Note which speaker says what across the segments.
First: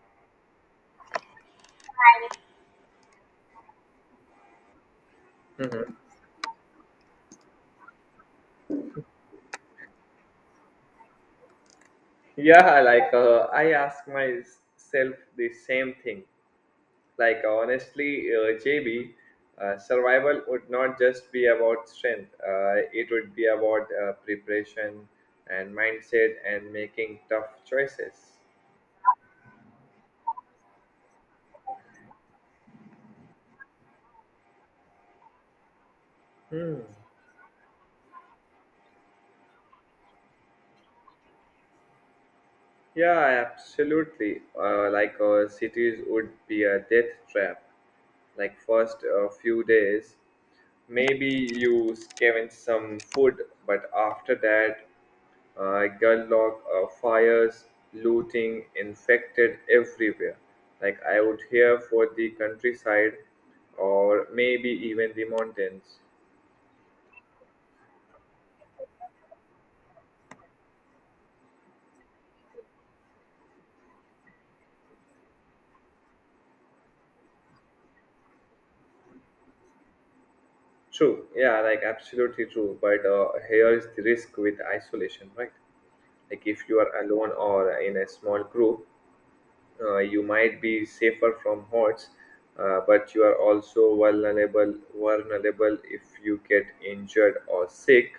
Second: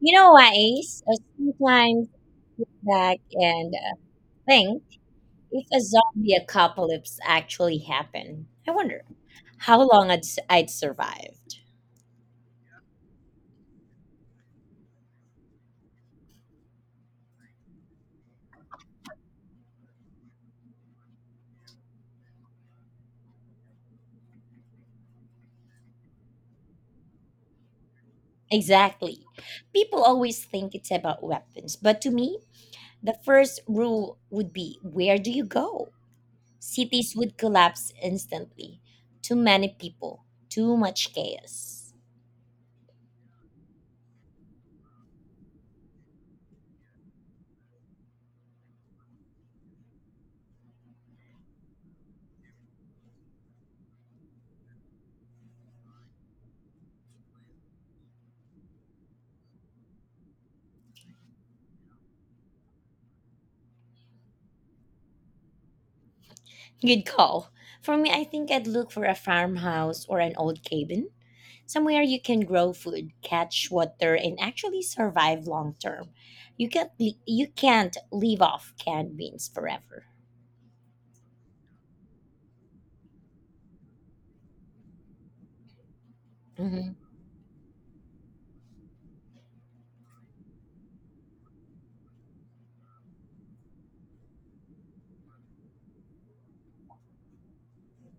Speaker 1: You know what, Ace? I sometimes back and think if a
Speaker 2: Mhm.
Speaker 1: zombie apocalypse actually happened, I wonder how long I'd survive.
Speaker 2: Yeah, like I ask myself the same thing. Like honestly, JB, survival would not just be about strength. It would be about preparation and mindset and making tough choices.
Speaker 1: Exactly. People always think it's about weapons, but to me, the first rule would be where do you go?
Speaker 2: Hmm.
Speaker 1: Cities would collapse instantly. Too many people, too much chaos.
Speaker 2: Yeah, absolutely. Cities would be a death trap. Like first few days, maybe you scavenge some food, but after that, gridlock, fires, looting, infected everywhere. Like I would hear for the countryside, or maybe even the mountains.
Speaker 1: Good call. For me, I think I'd look for a farmhouse or an old cabin somewhere you can grow food, catch water, and actually survive long term. You can't live off canned beans forever.
Speaker 2: True. Yeah, like absolutely true. But here is the risk with isolation, right? Like if you
Speaker 1: Hmm.
Speaker 2: are alone or in a small group, you might be safer from hordes, but you are also vulnerable. Vulnerable if you get injured or sick,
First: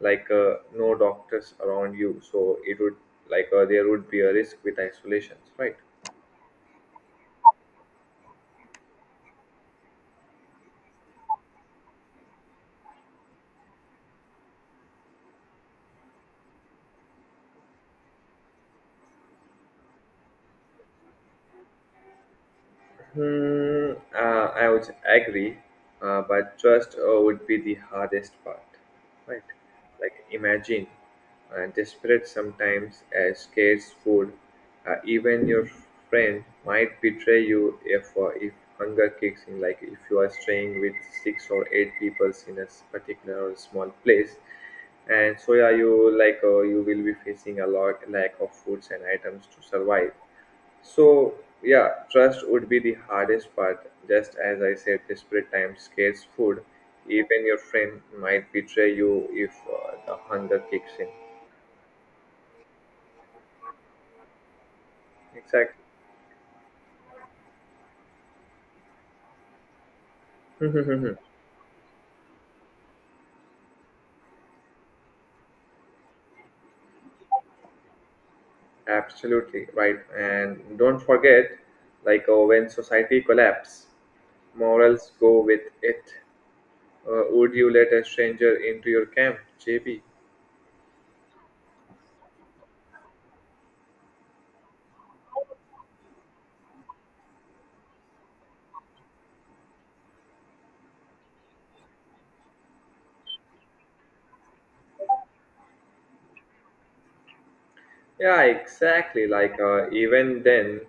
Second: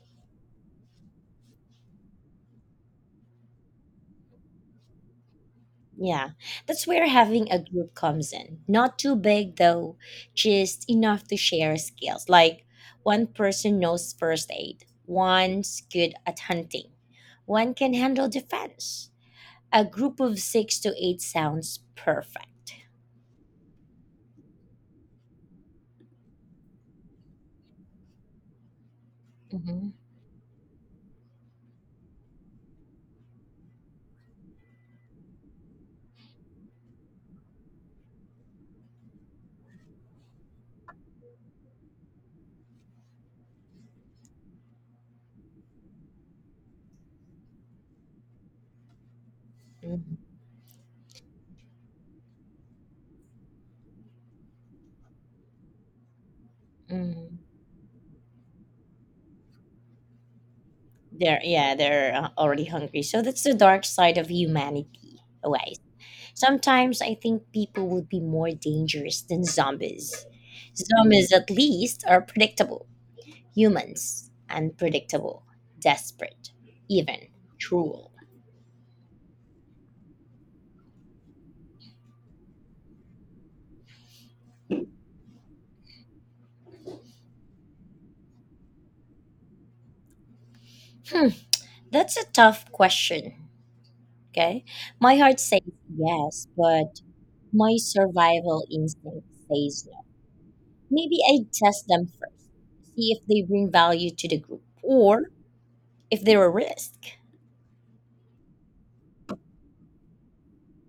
Speaker 2: no doctors around you. So it would like there would be a risk with isolations, right?
Speaker 1: Yeah, that's where having a group comes in. Not too big though, just enough to share skills. Like one person knows first aid, one's good at hunting, one can handle defense. A group of six to eight sounds perfect.
Speaker 2: I would agree, but trust would be the hardest part, right?
Speaker 1: Hmm.
Speaker 2: Like imagine, desperate sometimes as scarce food, even your friend might betray you if hunger kicks in. Like if you are staying with six or eight people in a particular or small place, and so yeah, you will be facing a lot lack of foods and items to survive. So, yeah, trust would be the hardest part. Just as I said, desperate times, scarce food. Even
Speaker 1: Hmm.
Speaker 2: your friend might betray you if the hunger kicks in.
Speaker 1: They're Yeah, they're already hungry. So that's the dark side of humanity,
Speaker 2: Exactly.
Speaker 1: always. Sometimes I think people would be more dangerous than zombies. Zombies at least are predictable. Humans unpredictable, desperate, even cruel.
Speaker 2: Absolutely right. And don't forget, when society collapse, morals go with it. Would you let a stranger into your camp, J B?
Speaker 1: Hmm, that's a tough question. Okay, my heart says yes, but my survival instinct says no. Maybe I test them first, see if they bring value to the group, or if there are risk.
Speaker 2: Yeah, exactly. Even then,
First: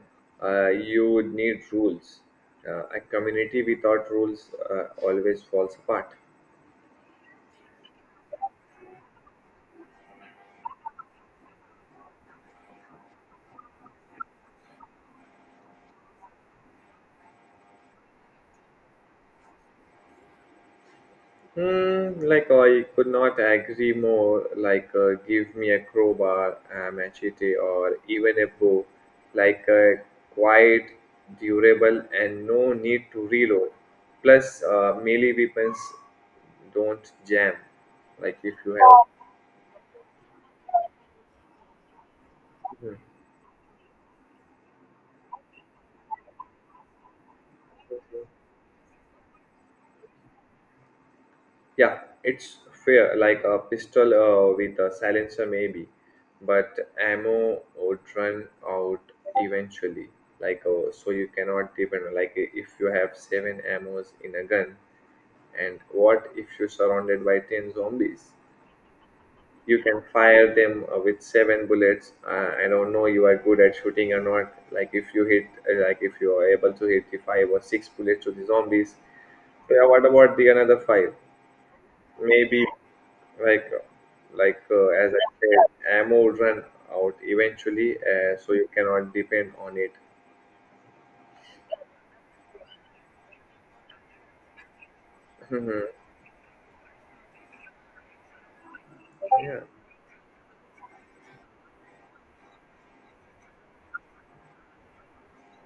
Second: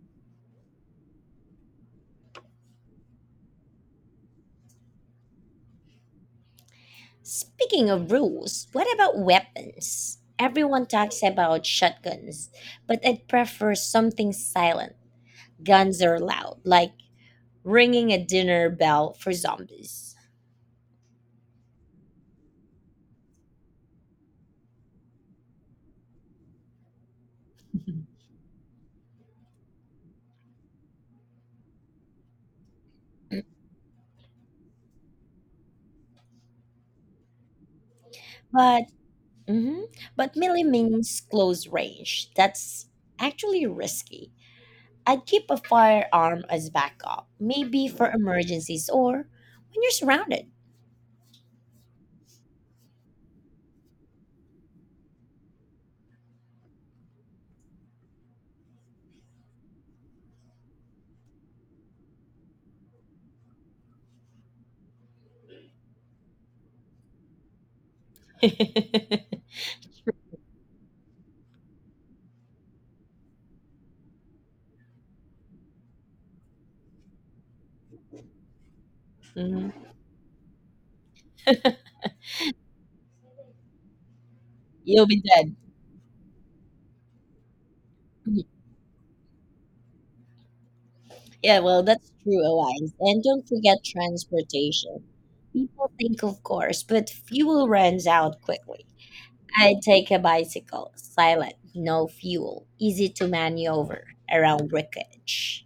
Speaker 2: you would need rules. A community without rules always falls apart.
Speaker 1: Speaking of rules, what about weapons? Everyone talks about shotguns, but I'd prefer something silent. Guns are loud, like ringing a dinner bell for zombies.
Speaker 2: Hmm, like I could not agree more. Give me a crowbar, a machete, or even a bow. Like uh, Quiet, durable, and no need to reload. Plus, melee weapons don't jam. Like if you
Speaker 1: But
Speaker 2: have.
Speaker 1: mhm, but melee means close range. That's
Speaker 2: Hmm.
Speaker 1: actually risky. I'd keep a firearm as backup, maybe for emergencies or when you're surrounded.
Speaker 2: Yeah, it's fair, like a pistol with a silencer maybe, but ammo would run out eventually. So, you cannot depend. Like if you have seven ammos in a gun, and what if you're surrounded by ten zombies? You can fire them with seven bullets. I don't know you are good at shooting or not. Like if you are able to hit the five or six bullets to the zombies. So yeah,
Speaker 1: Mhm.
Speaker 2: what about the another five? Maybe like
Speaker 1: You'll
Speaker 2: as
Speaker 1: be
Speaker 2: I
Speaker 1: dead.
Speaker 2: said, ammo would run out eventually, so you cannot depend on it.
Speaker 1: Yeah, well, that's true, Alliance. And don't forget transportation.
Speaker 2: Mhm.
Speaker 1: People think, of course, but fuel runs out quickly.
Speaker 2: Yeah.
Speaker 1: I take a bicycle, silent, no fuel, easy to maneuver around wreckage.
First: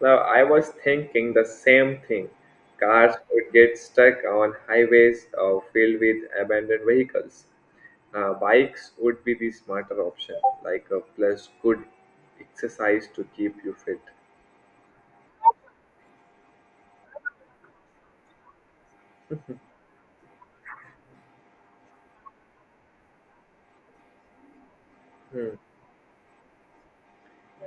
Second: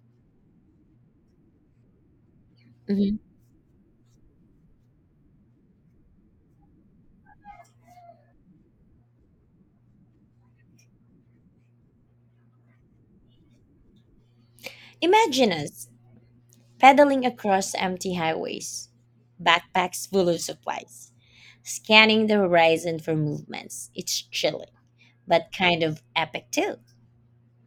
Speaker 2: Now I was thinking the same thing. Cars
Speaker 1: Mhm.
Speaker 2: would get stuck on highways filled with abandoned vehicles. Bikes would be the smarter option, like a plus good exercise to keep you fit.
Speaker 1: Imagine us pedaling across empty highways, backpacks full of supplies, scanning the horizon for movements. It's chilling, but kind of epic too.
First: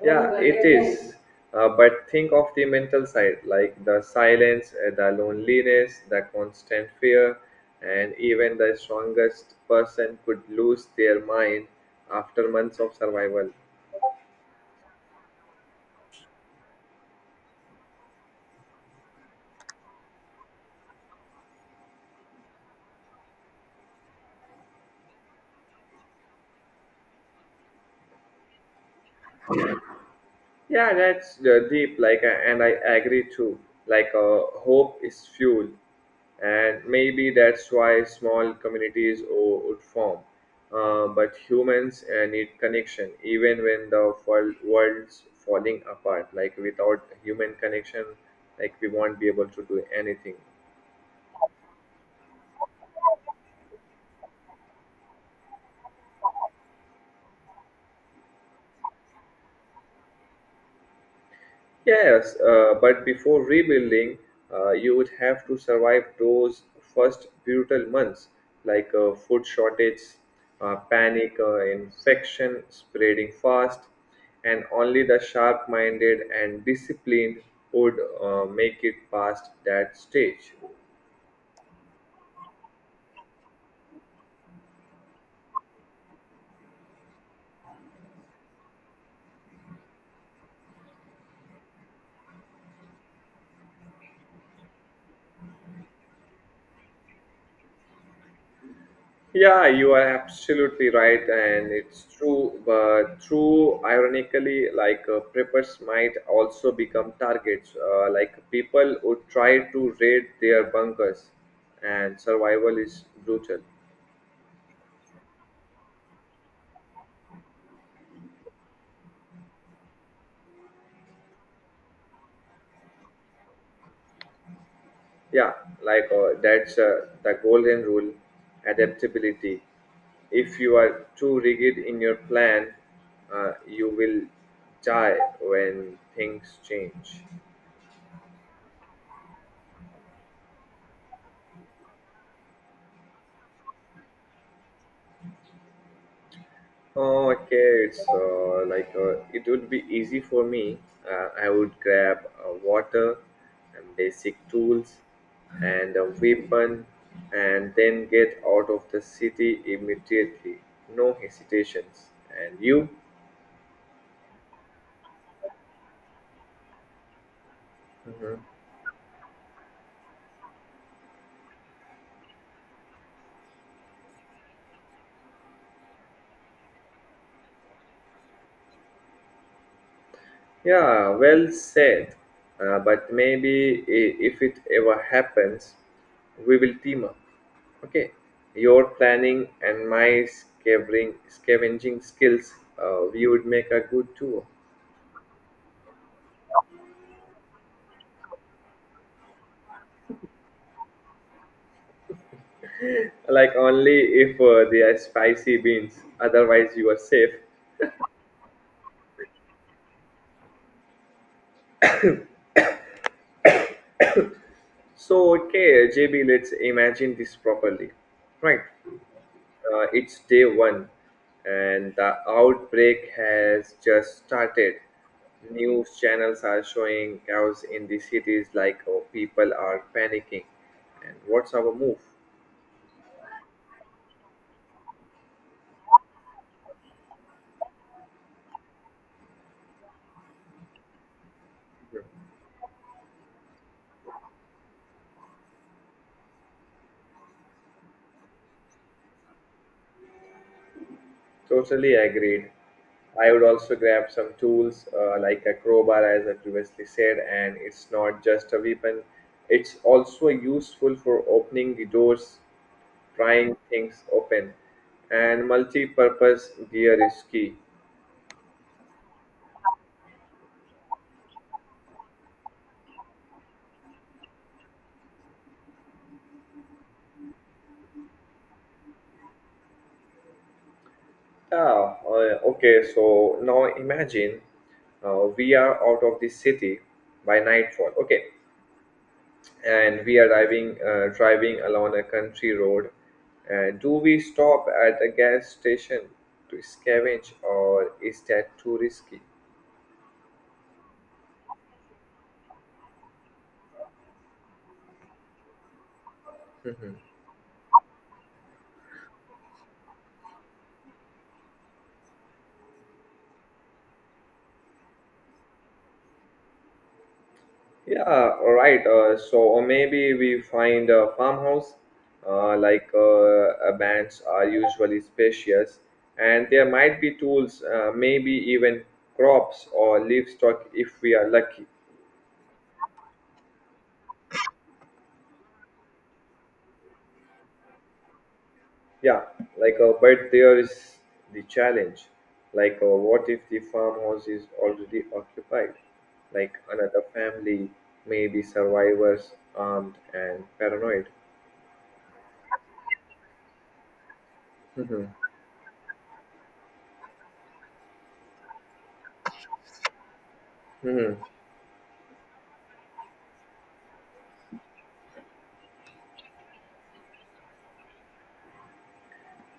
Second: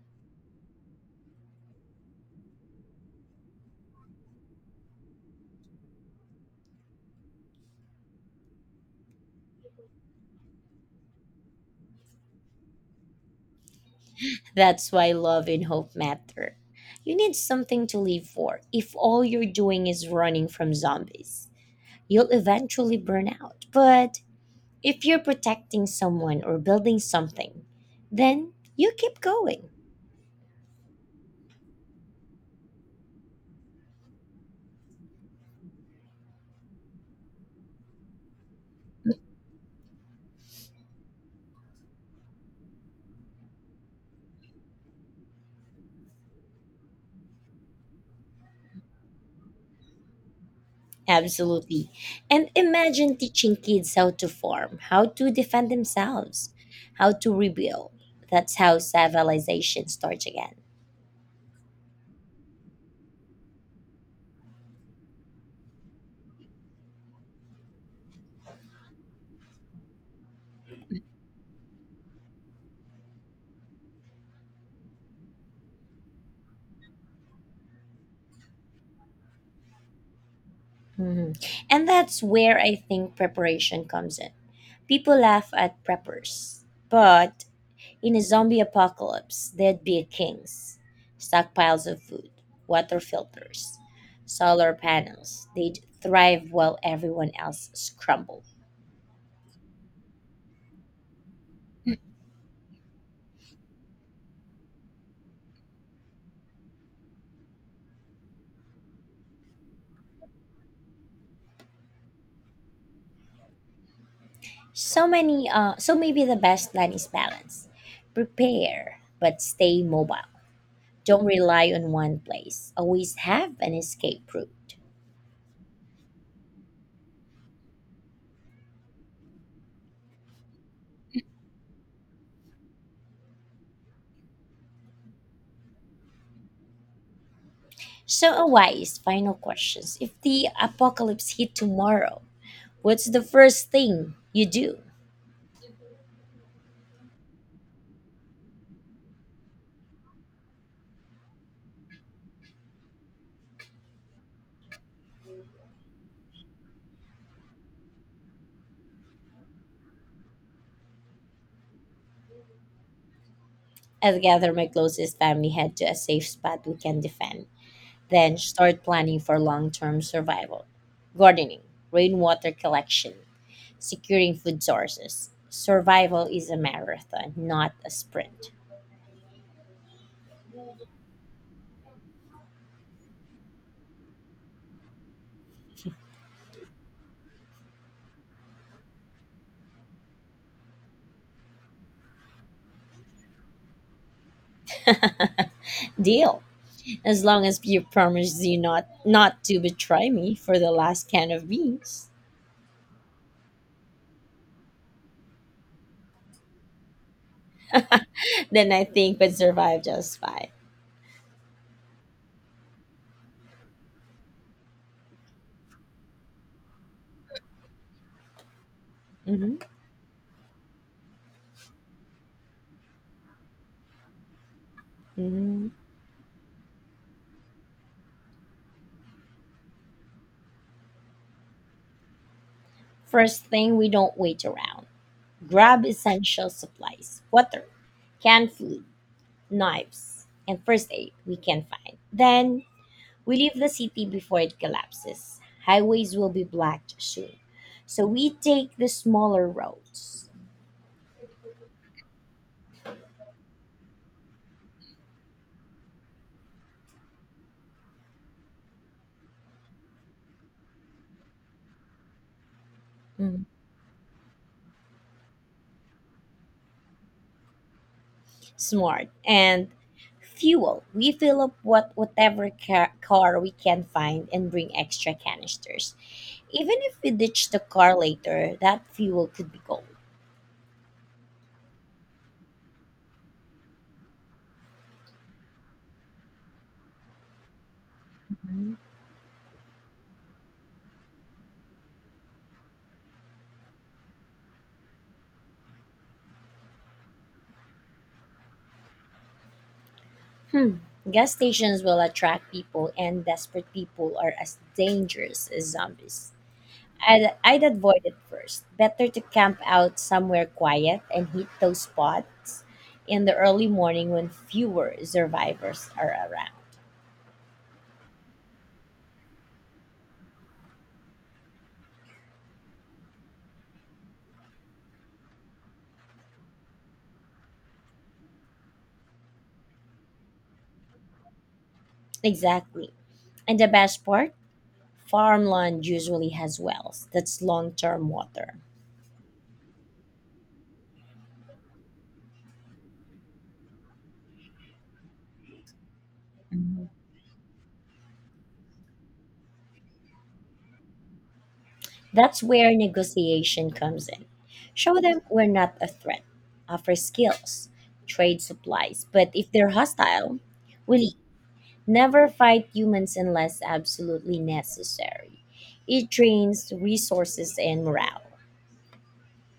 Speaker 2: Yeah, it is. But think of the mental side, like the silence, the loneliness, the constant fear, and even the strongest person could lose their mind after months of survival.
Speaker 1: That's why love and hope matter. You need something to live for. If all you're doing is running from zombies, you'll eventually burn out. But if you're protecting someone or building something, then you keep going.
Speaker 2: Yeah, that's deep. And I agree too. Hope is fuel, and maybe that's why small communities would form. But humans need connection, even when the world's falling apart. Like, without human connection, like we won't be able to do anything.
Speaker 1: Absolutely. And imagine teaching kids how to farm, how to defend themselves, how to rebuild. That's how civilization starts again.
Speaker 2: Yes, but before rebuilding, you would have to survive those first brutal months, like food shortage, panic, infection spreading fast, and only the sharp minded and disciplined would make it past that stage.
Speaker 1: Mhm. And that's where I think preparation comes in. People laugh at preppers, but in a zombie apocalypse, they'd be kings. Stockpiles of food, water filters, solar panels. They'd thrive while everyone else scrambled.
Speaker 2: Yeah, you are absolutely right, and it's true. But true, ironically, preppers might also become targets. Like people would try to raid their bunkers, and survival is brutal.
Speaker 1: So maybe the best plan is balance. Prepare, but stay mobile. Don't rely on one place. Always have an escape route.
Speaker 2: Yeah, like that's the golden rule: adaptability. If you are too rigid in your plan, you will die when things change.
Speaker 1: So, a wise final questions. If the apocalypse hit tomorrow, what's the first thing you do?
Speaker 2: Oh, okay, so it would be easy for me. I would grab water and basic tools and a weapon and then get out of the city immediately. No hesitations. And you?
Speaker 1: I would gather my closest family, head to a safe spot we can defend, then start planning for long term survival. Gardening, rainwater collection, securing food sources. Survival is a marathon, not a sprint.
Speaker 2: Yeah, well said. But maybe if it ever happens, we will team up. Okay, your planning and my scavenging skills, we would make a good duo.
Speaker 1: Deal. As long as you promise you not to betray me for the last can of beans,
Speaker 2: Like only if they are spicy beans, otherwise you are safe.
Speaker 1: then I think we would survive just fine.
Speaker 2: So okay, JB, let's imagine this properly, right?
Speaker 1: Mhm.
Speaker 2: It's day one, and the outbreak has just started.
Speaker 1: Mhm.
Speaker 2: News channels are showing cows in the cities like oh, people are panicking. And what's our move?
Speaker 1: First thing, we don't wait around. Grab essential supplies water, canned food, knives, and first aid we can find.
Speaker 2: Mhm.
Speaker 1: Then we leave the city before it collapses. Highways will be blocked soon. So we take the smaller roads.
Speaker 2: Totally agreed. I would also grab some tools like a crowbar, as I previously said, and it's not just a weapon, it's also useful for opening the doors,
Speaker 1: Mm-hmm.
Speaker 2: prying things open, and multi purpose gear is key.
Speaker 1: Smart. And fuel, we fill up whatever car we can find and bring extra canisters, even if we ditch the car later, that fuel could be gold.
Speaker 2: Yeah, okay, so now imagine we are out of the city by nightfall, okay,
Speaker 1: Mhm.
Speaker 2: and we are driving, driving along a country road. Do we stop at a gas station to scavenge, or is that too risky?
Speaker 1: Hmm, gas stations will attract people, and desperate people are as dangerous as zombies. I'd avoid it first, better to camp out somewhere quiet and hit those spots in the early morning when fewer survivors are around.
Speaker 2: Yeah, all right. So or maybe we find a farmhouse, like bands are usually spacious, and there might be tools, maybe even crops or livestock if we are lucky.
Speaker 1: Exactly. And the best part, farmland usually has wells. That's long-term water.
Speaker 2: Yeah, like but there is the challenge. Like, what if the farmhouse is already occupied? Like another family, maybe survivors, armed and paranoid.
Speaker 1: That's where negotiation comes in. Show them
Speaker 2: Hmm.
Speaker 1: we're not a threat. Offer skills, trade supplies, but if they're hostile, we
Speaker 2: Hmm.
Speaker 1: leave. Never fight humans unless absolutely necessary. It drains resources and morale.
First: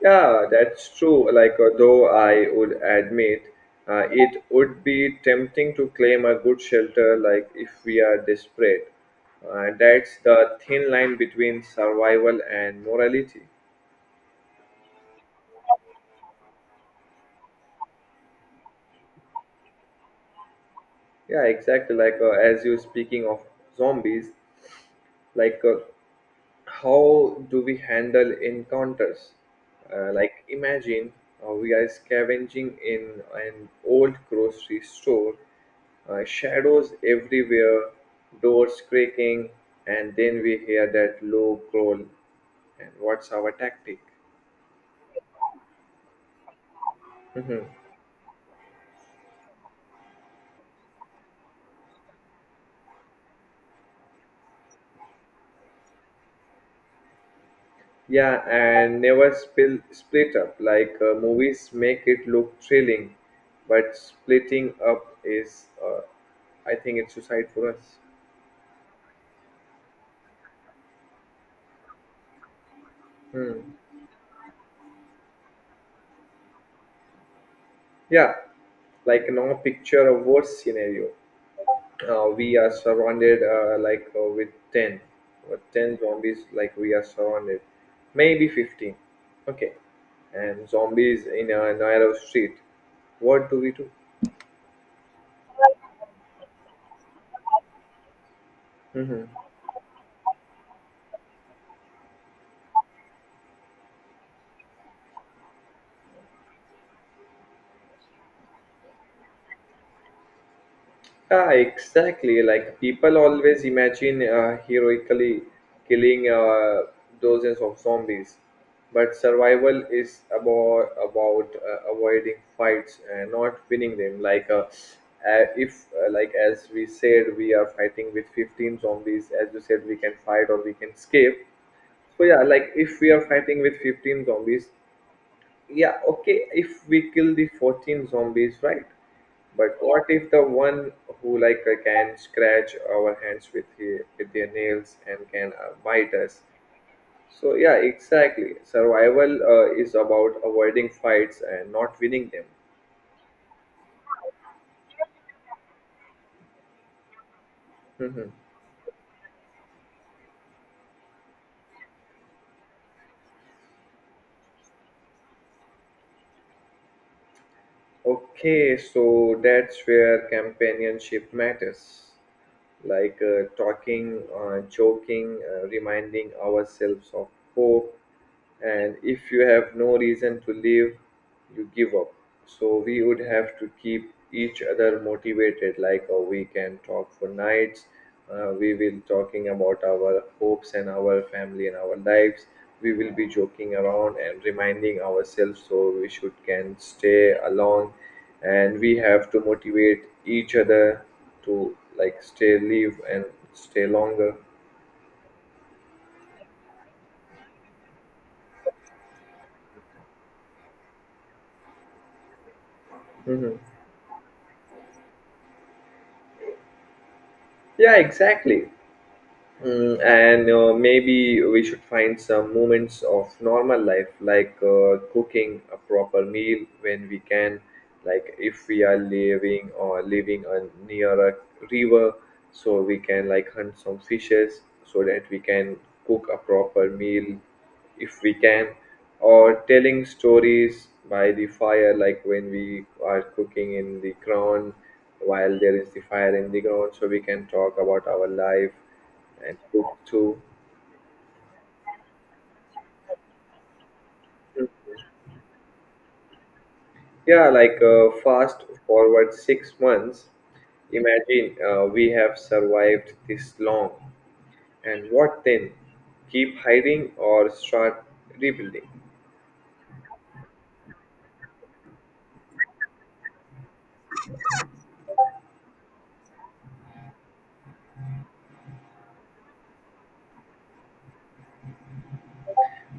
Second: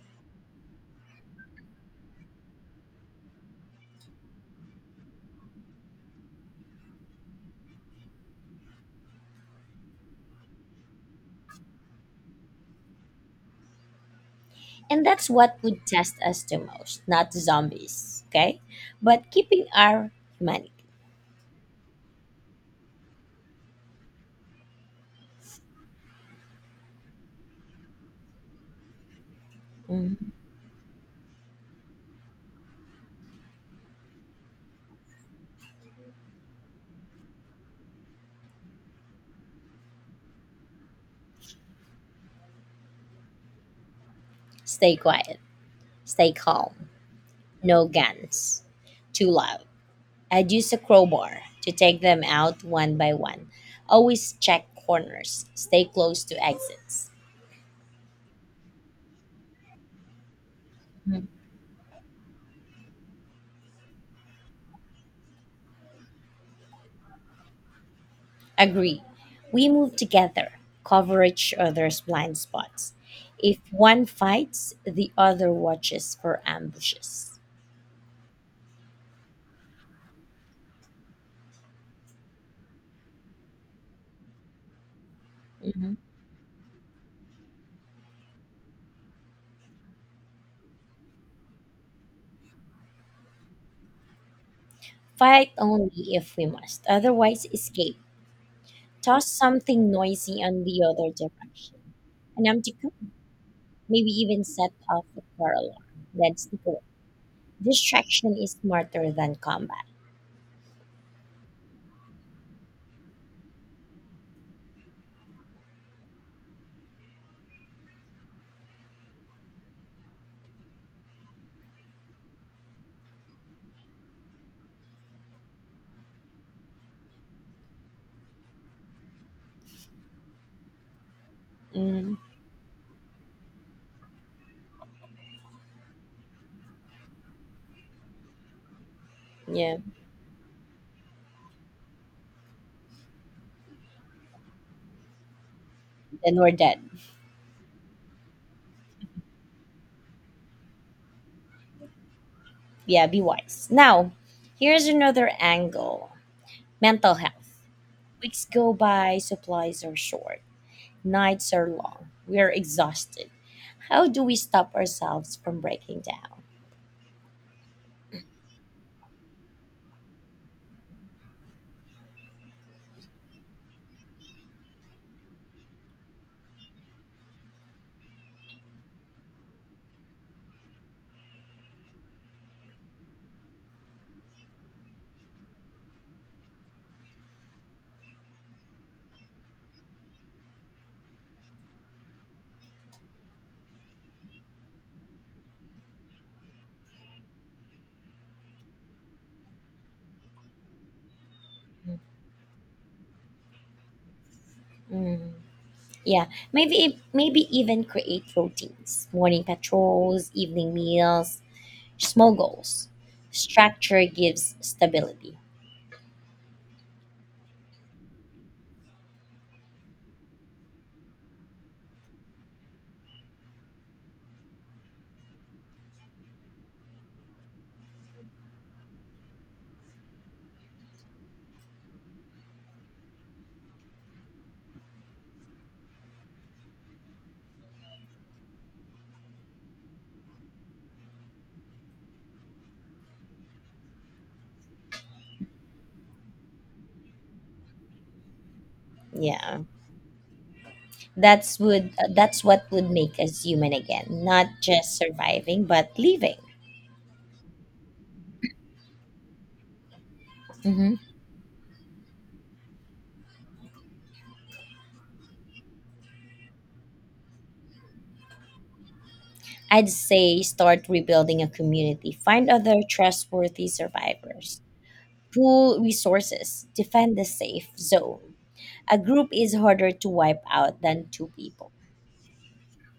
Speaker 2: Yeah, that's true. Like, though I would admit, it would be tempting to claim a good shelter, like if we are desperate. That's the thin line between survival and morality.
Speaker 1: And that's what would test us the most, not zombies, okay? But keeping our humanity.
Speaker 2: Yeah, exactly. As you speaking of zombies, like uh, how do we handle encounters
Speaker 1: Mhm.
Speaker 2: like imagine we are scavenging in an old grocery store, shadows everywhere, doors creaking, and then we hear that low growl, and what's our tactic?
Speaker 1: Stay quiet. Stay calm.
Speaker 2: Mhm.
Speaker 1: No guns. Too loud. I'd use a crowbar to take them out one by one. Always check corners. Stay close to exits.
Speaker 2: Yeah, and never spill split up.
Speaker 1: Mhm.
Speaker 2: Movies make it look thrilling, but splitting up is, I think, it's suicide for us.
Speaker 1: Agree. We move together, cover each other's blind spots. If
Speaker 2: Hmm.
Speaker 1: one fights, the other watches for ambushes.
Speaker 2: Yeah, like no picture of worst scenario. We are surrounded with 10 or
Speaker 1: Mhm.
Speaker 2: 10 zombies like we are surrounded maybe 15, okay, and zombies in a narrow street, what do we do?
Speaker 1: Fight only if we must, otherwise, escape. Toss something noisy on the other direction. An empty cup. Maybe even set off a car alarm, then sneak away. Distraction is smarter than combat.
Speaker 2: Yeah, exactly. Like people always imagine heroically killing dozens of zombies, but survival is about avoiding fights and not winning them. Like if like as we said, we are fighting with 15 zombies. As you said, we can fight or we can escape.
Speaker 1: Mm,
Speaker 2: So yeah, like if we are fighting with 15 zombies, yeah okay if we kill the 14 zombies right but
Speaker 1: yeah.
Speaker 2: yeah, what if the one who can scratch our hands with with their nails and can bite
Speaker 1: Then
Speaker 2: us,
Speaker 1: we're dead.
Speaker 2: so yeah exactly, survival is about avoiding fights and not winning them.
Speaker 1: Yeah, be wise. Now, here's another angle, mental health.
Speaker 2: Mhm.
Speaker 1: Weeks go by, supplies are short, nights are long, we are exhausted. How do we stop ourselves from breaking
Speaker 2: Okay, so that's where companionship matters, like talking, joking, reminding ourselves of hope, and if you have no reason to leave you give up. So we would have to keep each other motivated, like oh, we can talk for nights, we will talking about our hopes and our family and our lives, we will be joking around and reminding ourselves so we should can stay along, and we have to motivate each other to
Speaker 1: down?
Speaker 2: like stay live and stay longer.
Speaker 1: Mm, yeah, maybe even create routines, morning patrols, evening meals, small goals.
Speaker 2: Mhm.
Speaker 1: Structure gives stability.
Speaker 2: Yeah, exactly. Mm, and maybe we should find some moments of normal life, like cooking a proper meal when we can, like if we are living on near a river, so we can like hunt some fishes so that we can cook a proper meal if we can, or telling stories by the fire, like when we are cooking in the ground while there is the fire in the ground, so we can talk about our life and
Speaker 1: Yeah.
Speaker 2: took to
Speaker 1: That's what would make us human again, not just surviving but living.
Speaker 2: yeah, fast forward 6 months,
Speaker 1: Mhm.
Speaker 2: imagine we have survived this long, and what then, keep hiding or start rebuilding?
Speaker 1: I'd say start rebuilding a community. Find other trustworthy survivors. Pool resources. Defend the safe zone. A group is harder to wipe out than two people.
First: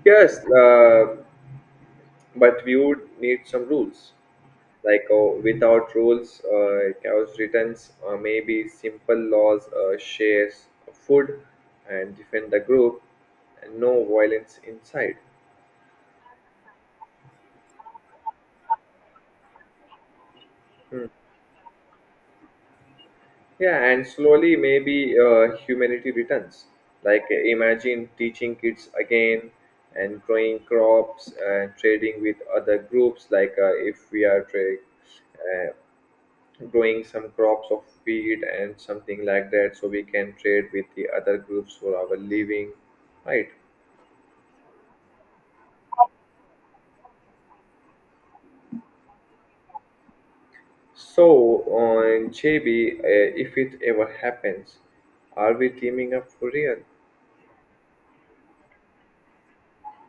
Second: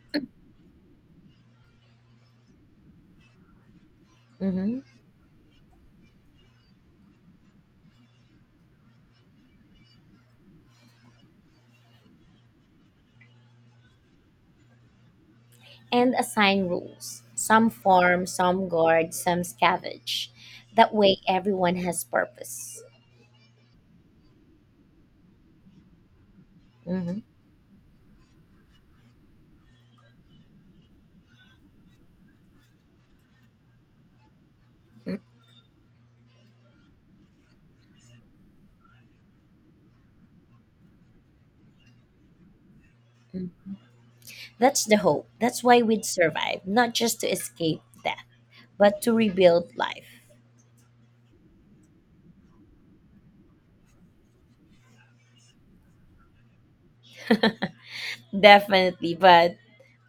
Speaker 2: Yes, but we would need some rules,
Speaker 1: Mhm.
Speaker 2: like without rules chaos returns, or maybe simple laws, shares food and defend the group and no violence inside.
Speaker 1: And assign rules. Some farm, some guard, some scavenge. That way, everyone has purpose.
Speaker 2: Yeah, and slowly maybe humanity returns.
Speaker 1: Hmm.
Speaker 2: Imagine teaching kids again and growing crops and trading with other groups. Like if we are uh, growing some crops of wheat and something like that, so we can trade with the other groups for our living, right?
Speaker 1: Hmm. That's the hope. That's why we'd survive, not just to escape death, but to rebuild life.
Speaker 2: So on JB, if it ever happens, are we teaming up for real?
Speaker 1: Definitely, but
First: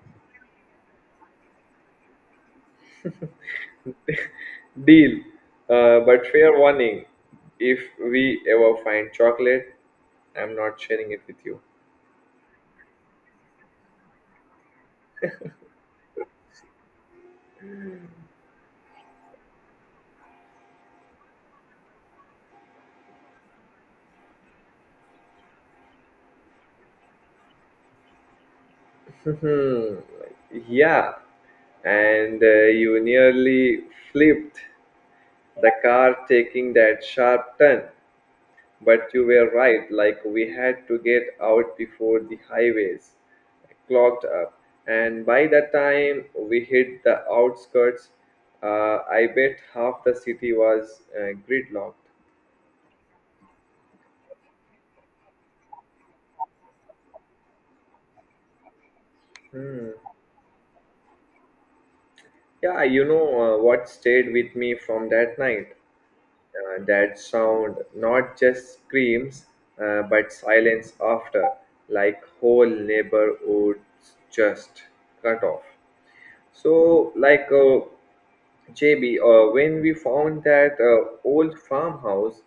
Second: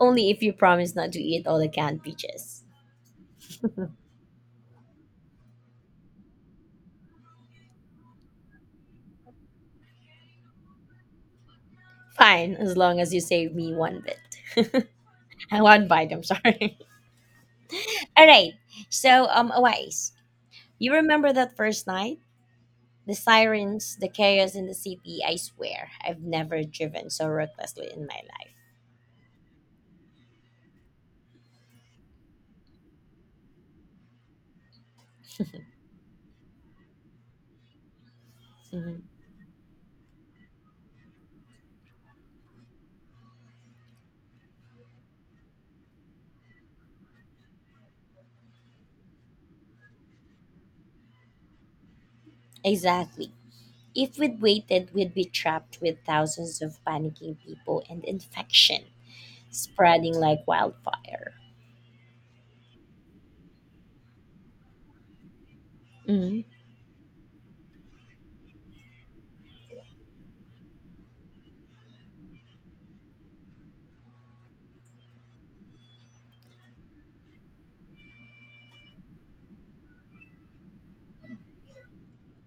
Speaker 1: only if you promise not to eat all the canned peaches.
Speaker 2: Deal. But fair warning, if we ever find chocolate, I'm not sharing it with you.
Speaker 1: Fine, as long as you save me one bit. One bite, I'm sorry. All right, so, Awais, you remember that first night? The sirens, the chaos in the city, I swear, I've never driven so recklessly in my life.
Speaker 2: Hmm. Yeah. And you nearly flipped the car taking that sharp turn.
Speaker 1: Mhm.
Speaker 2: But you were right, like we had to get out before the highways clogged up. And by the time we hit the outskirts, I bet half the city was gridlocked.
Speaker 1: Exactly. If we'd waited, we'd be trapped with thousands of panicking people and infection
Speaker 2: Hmm.
Speaker 1: spreading like wildfire.
Speaker 2: Yeah, what stayed with me from that night?
Speaker 1: Mm.
Speaker 2: That sound, not just screams, but silence after, like whole neighborhoods just cut off. So, like uh, JB, when we found that old farmhouse,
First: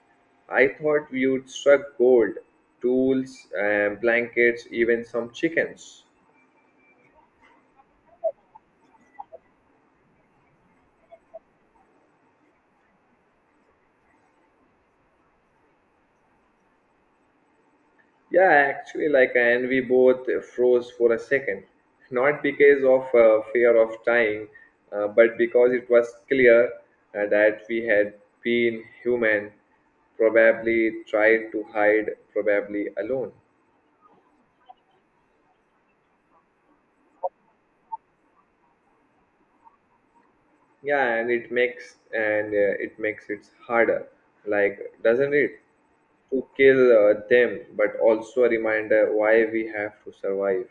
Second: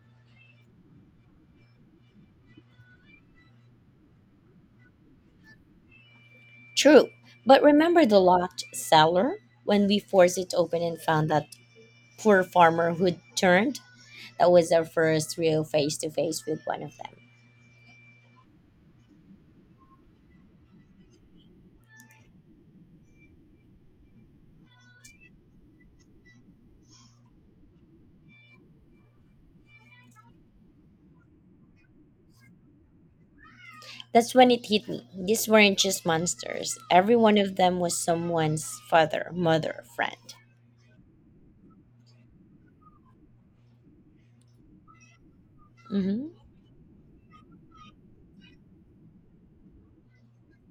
Speaker 2: I thought we would struck gold, tools, and blankets, even some chickens.
Speaker 1: True, but remember the locked cellar when we forced it open and found that poor farmer who'd turned? That was our first real face to face with one of them.
Speaker 2: Yeah, actually, like, and we both froze for a second, not because of fear of dying, but because it was clear that we had been human, probably tried to hide, probably alone.
Speaker 1: That's when it hit me. These weren't just monsters. Every one of them was someone's father, mother, friend.
Speaker 2: Yeah, and it makes it harder, like, doesn't it,
Speaker 1: Hmm.
Speaker 2: to kill them, but also a reminder why we have to survive.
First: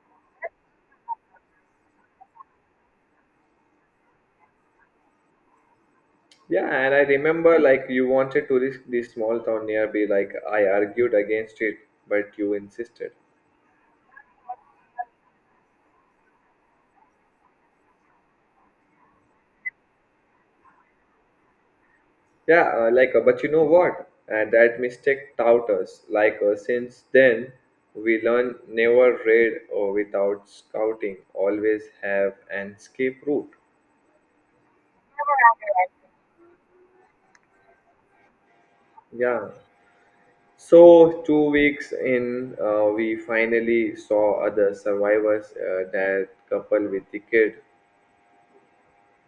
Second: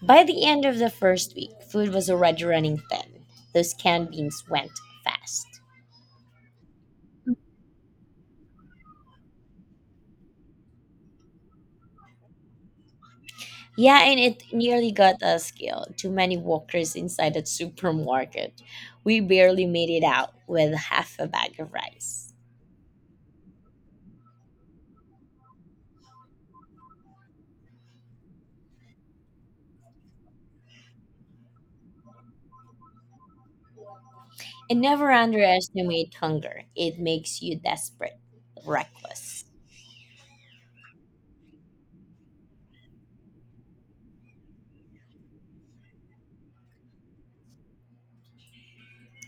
Speaker 1: By the end of the first week, food was already running thin. Those canned beans went fast.
Speaker 2: Yeah, and I remember like you wanted to risk the small town nearby. Like I argued against it, but you insisted.
Speaker 1: Yeah, and it nearly got us killed. Too many walkers inside that supermarket. We barely made it out with half a bag of rice.
Speaker 2: Yeah, but you know what? And that mistake taught us. Since then, we learn never raid or without scouting. Always have an escape route.
Speaker 1: And never underestimate hunger. It makes you desperate, reckless.
Speaker 2: Yeah. So 2 weeks in, we finally saw other survivors. That couple with the kid.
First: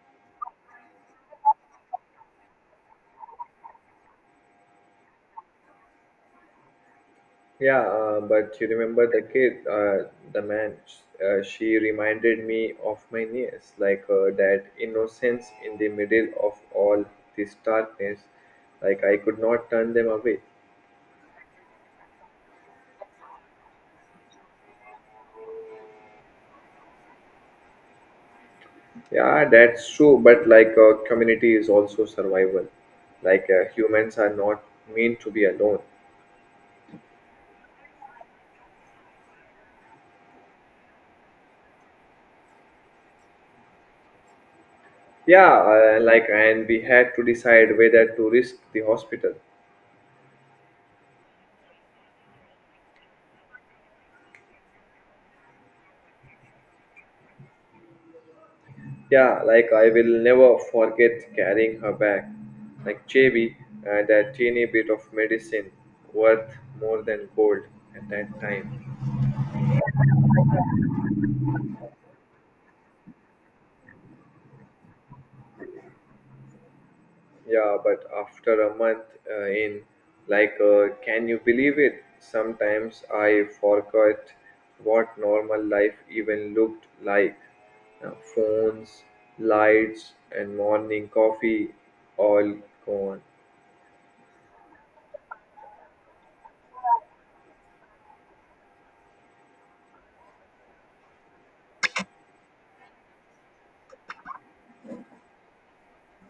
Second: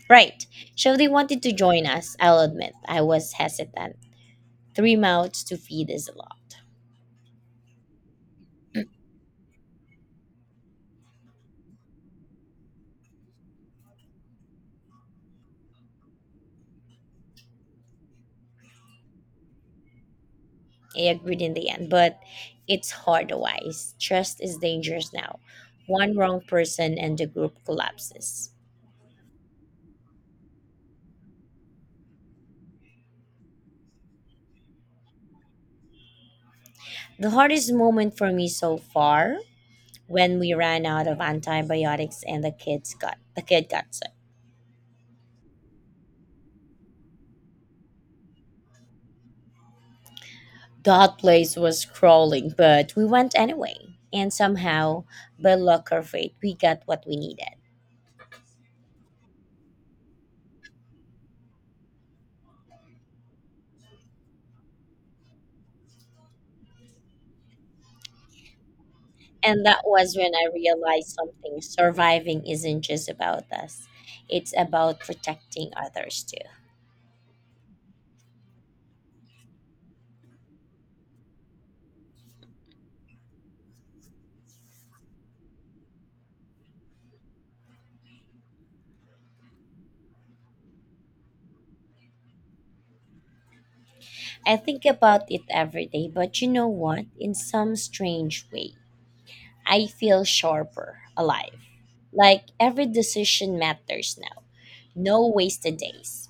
Speaker 1: Right. So they wanted to join us. I'll admit, I was hesitant. Three mouths to feed is a lot.
Speaker 2: Yeah, but you remember the kid, she reminded me of my niece, that innocence in the middle of all this darkness. Like I could not turn them away.
Speaker 1: I agreed in the end, but it's hard otherwise. Trust is dangerous now. One wrong person and the group collapses.
Speaker 2: Yeah, that's true, but community is also survival. Humans are not meant to be alone.
Speaker 1: The hardest moment for me so far when we ran out of antibiotics and the kid got sick.
Speaker 2: Yeah, and we had to decide whether to risk the hospital.
Speaker 1: That place was crawling, but we went anyway. And somehow, by luck or fate, we got what we needed.
Speaker 2: Yeah, like I will never forget carrying her bag, like Chevy, and a teeny bit of medicine worth more than gold at that time.
Speaker 1: And that was when I realized something. Surviving isn't just about us, it's about protecting others too.
Speaker 2: Yeah, but after a month in, can you believe it? Sometimes I forgot what normal life even looked like. Phones, lights, and morning coffee all gone.
Speaker 1: I think about it every day, but you know what? In some strange way, I feel sharper, alive. Like every decision matters now. No wasted days.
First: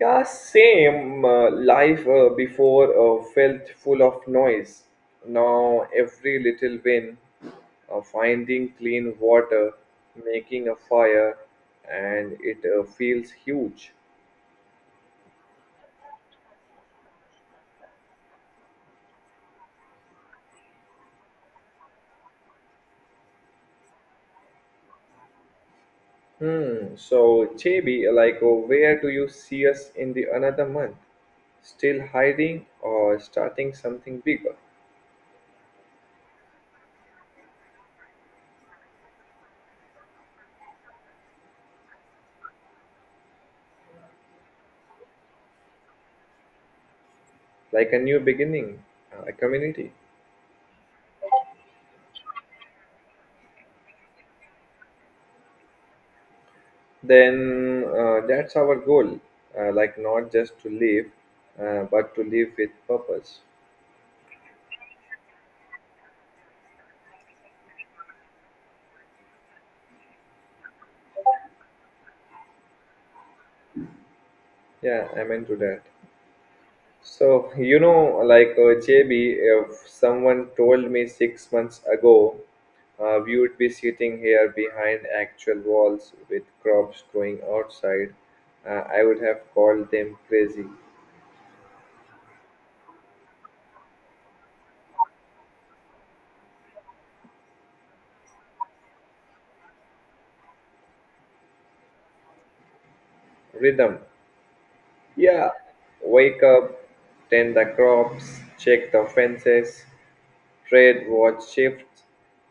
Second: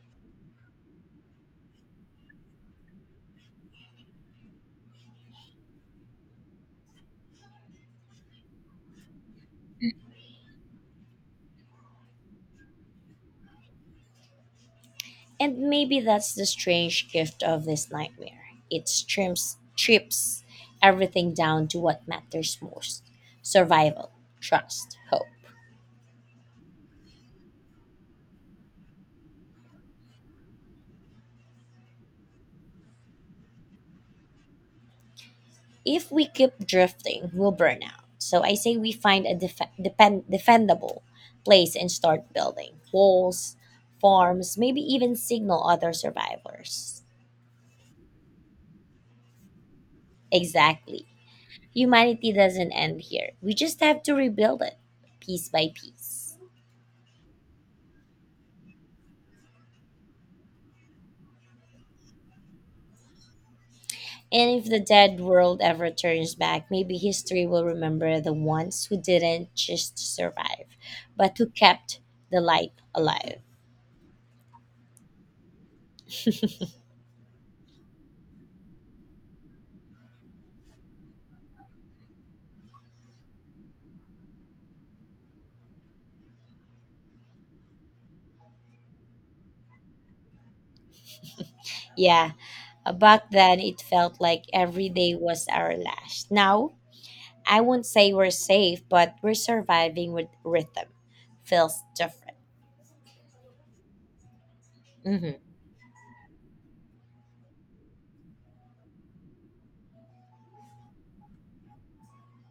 Speaker 2: Yeah, same. Life before felt full of noise. Now, every little win, finding clean water, making a fire, and it feels huge.
Speaker 1: And maybe that's the strange gift of this nightmare. It trims, strips everything down to what matters most, survival, trust, hope.
Speaker 2: Hmm. So, JB, where do you see us in the another month? Still hiding or starting something bigger,
Speaker 1: If we keep drifting, we'll burn out. So I say we find a defendable place and start building walls, farms, maybe even signal other survivors.
Speaker 2: like a new beginning, a community?
Speaker 1: Exactly. Humanity doesn't end here. We just have to rebuild it piece by piece.
Speaker 2: Then that's our goal, like not just to live, but to live with purpose.
Speaker 1: And if the dead world ever turns back, maybe history will remember the ones who didn't just survive, but who kept the light alive.
Speaker 2: Yeah, I'm into that. So, you know, JB, if someone told me 6 months ago we would be sitting here behind actual walls with crops growing outside, I would have called them crazy.
Speaker 1: Yeah. Back then, it felt like every day was our last. Now, I won't say we're safe, but we're surviving with rhythm. Feels different.
Speaker 2: Rhythm.
Speaker 1: Hmm.
Speaker 2: Yeah, wake up, tend the crops, check the fences, trade what shifts,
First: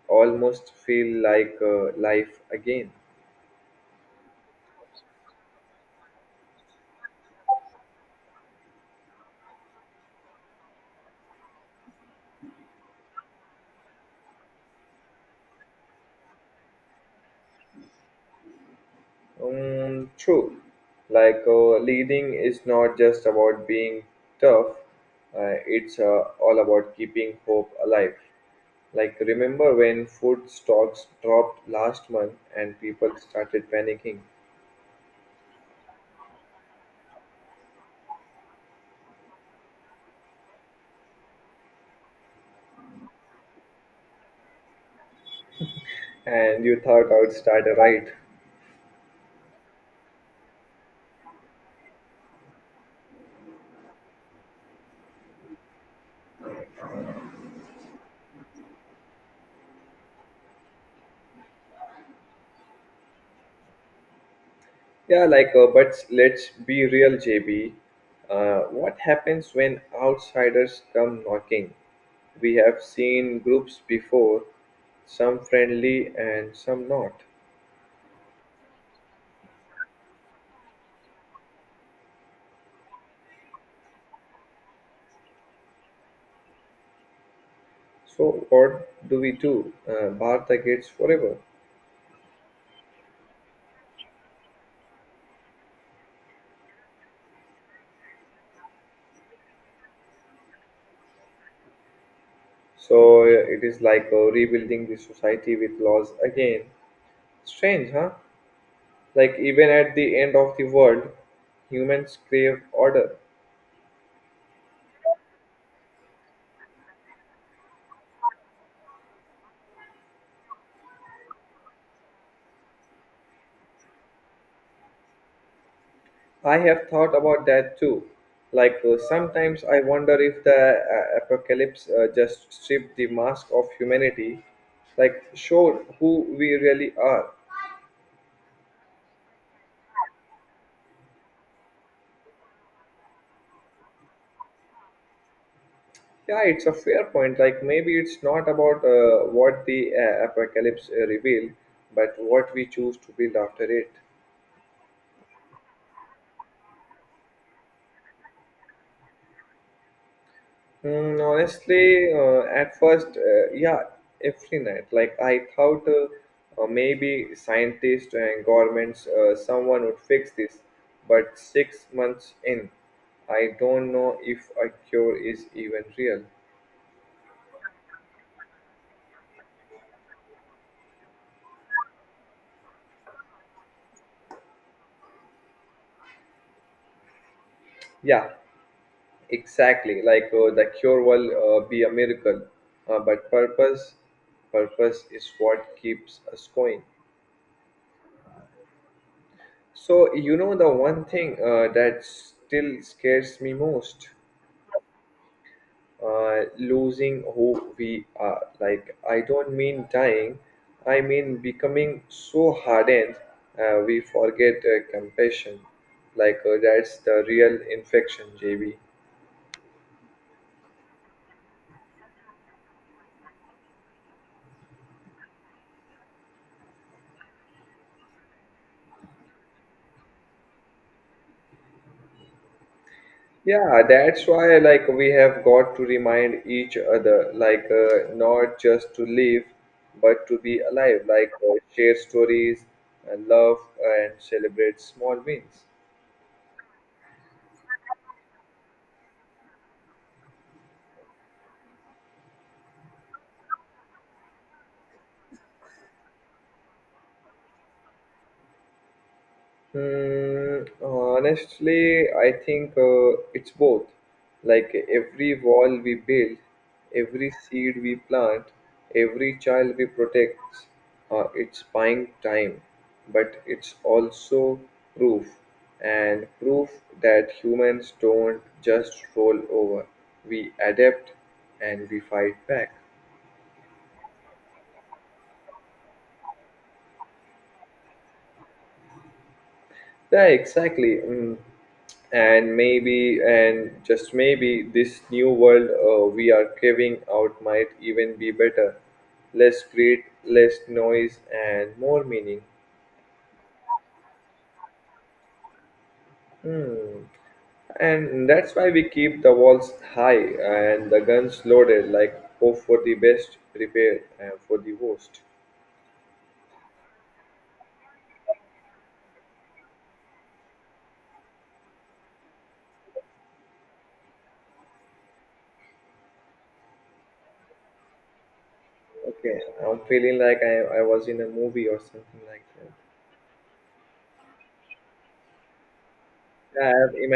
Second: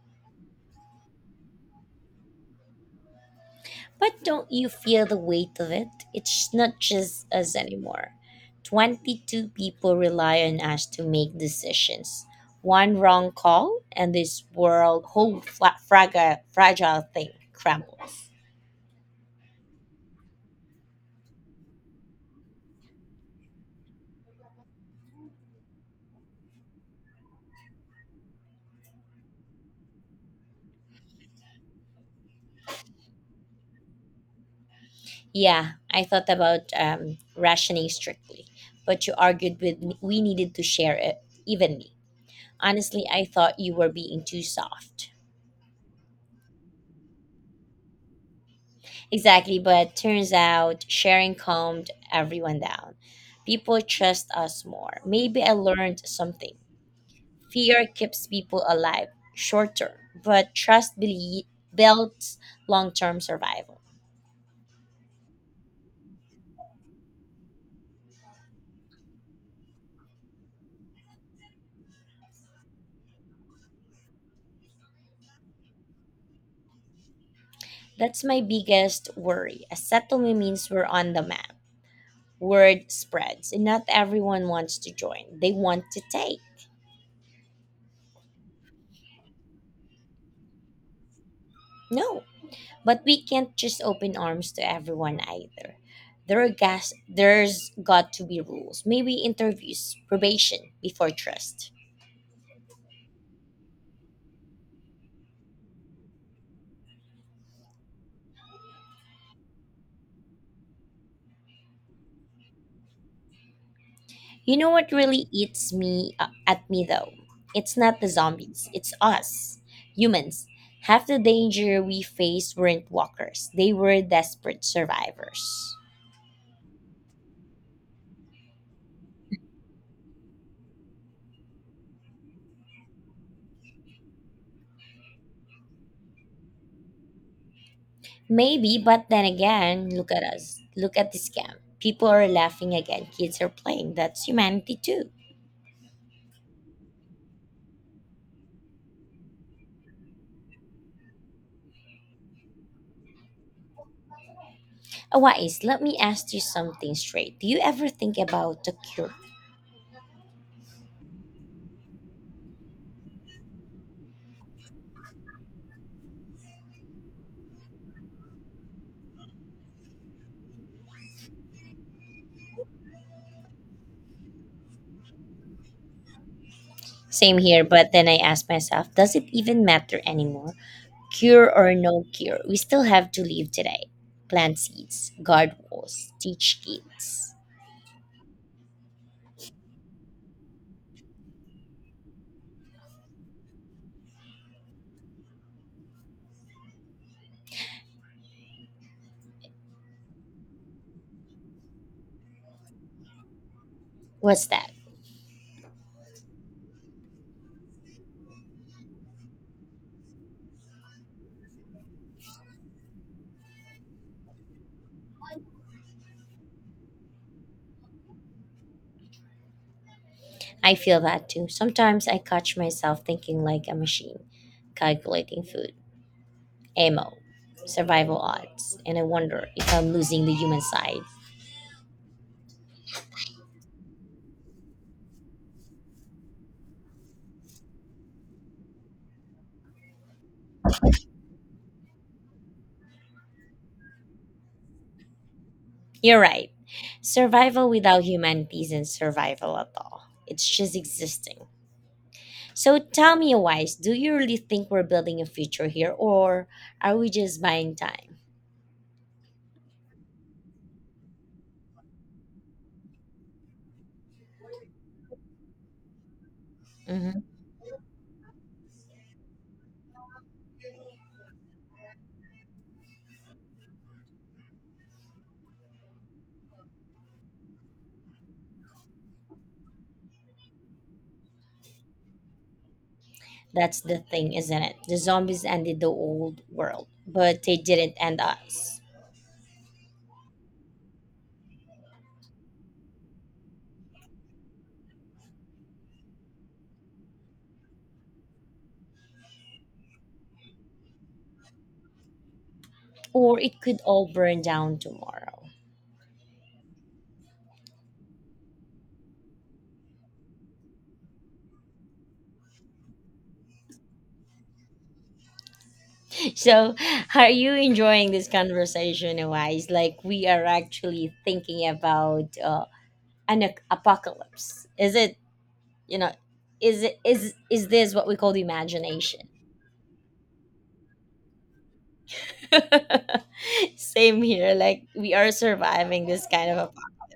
Speaker 2: almost feel like life again.
Speaker 1: But don't you feel the weight of it? It's not just us anymore. 22 people rely on us to make decisions. One wrong call, and this world, whole fragile thing crumbles.
Speaker 2: True. Leading is not just about being tough, it's all about keeping hope alive. Like, remember when food stocks dropped last month and people started panicking,
Speaker 1: Yeah, I thought about rationing strictly, but you argued with me we needed to share it evenly. Honestly, I thought you were being too soft.
Speaker 2: and you thought I would start a riot?
Speaker 1: Exactly, but turns out sharing calmed everyone down. People trust us more. Maybe I learned something. Fear keeps people alive short term, but trust builds long term survival.
Speaker 2: Yeah, but let's be real, JB. What happens when outsiders come knocking? We have seen groups before, some friendly and some not.
Speaker 1: That's my biggest worry. A settlement means we're on the map. Word spreads and not everyone wants to join. They want to take.
Speaker 2: So, what do we do? Bar the gates forever.
Speaker 1: No. But we can't just open arms to everyone either. There are gas there's got to be rules. Maybe interviews, probation before trust.
Speaker 2: So, it is like rebuilding the society with laws again. Strange, huh? Like, even at the end of the world, humans crave order.
Speaker 1: You know what really eats me at me though? It's not the zombies, it's us humans. Half the danger we faced weren't walkers. They were desperate survivors.
Speaker 2: I have thought about that too. Sometimes I wonder if the apocalypse just stripped the mask of humanity, like showed who we really are.
Speaker 1: Maybe, but then again, look at us. Look at this scam. People are laughing again. Kids are playing. That's humanity too.
Speaker 2: Yeah, it's a fair point. Like maybe it's not about what the apocalypse revealed, but what we choose to build after it.
Speaker 1: Awais, let me ask you something straight. Do you ever think about the cure?
Speaker 2: Mm, honestly, at first, yeah, every night. Like I thought, maybe scientists and governments, someone would fix this. But 6 months in, I don't know if a cure is even real.
Speaker 1: Same here, but then I ask myself, does it even matter anymore? Cure or no cure, we still have to live today. Plant seeds, guard walls, teach kids.
Speaker 2: Yeah, exactly. The cure will be a miracle, but purpose, purpose is what keeps us going. So you know the one thing that still scares me most.
Speaker 1: What's that?
Speaker 2: Losing who we are. Like, I don't mean dying, I mean becoming so hardened we forget compassion. That's the real infection, JB.
Speaker 1: I feel that too. Sometimes I catch myself thinking like a machine, calculating food, ammo, survival odds, and I wonder if I'm losing the human side.
Speaker 2: Yeah, that's why, like, we have got to remind each other, not just to live, but to be alive, share stories, love, and celebrate small wins.
Speaker 1: You're right. Survival without humanity isn't survival at all. It's just existing. So tell me, Wise, do you really think we're building a future here, or are we just buying time?
Speaker 2: Hmm, honestly, I think it's both. Like every wall we build,
Speaker 1: Hmm.
Speaker 2: every seed we plant, every child we protect, it's buying time, but it's also proof, and proof that humans don't just roll over. We adapt and we fight back.
Speaker 1: That's the thing, isn't it? The zombies ended the old world, but they didn't end us.
Speaker 2: Yeah, exactly. Mm. And maybe, and just maybe, this new world we are carving out might even be better. Less greed, less noise, and more meaning.
Speaker 1: Or it could all burn down tomorrow.
Speaker 2: Hmm. And that's why we keep the walls high and the guns loaded, like hope for the best, prepare for the worst.
Speaker 1: So, are you enjoying this conversation, Wise? Like we are actually thinking about an apocalypse. Is it, you know? Is it is this what we call the imagination?
Speaker 2: Okay, I'm feeling like I was in a movie or something like that.
Speaker 1: Same here. Like we are surviving this kind
Speaker 2: Yeah, I
Speaker 1: of
Speaker 2: have imagined.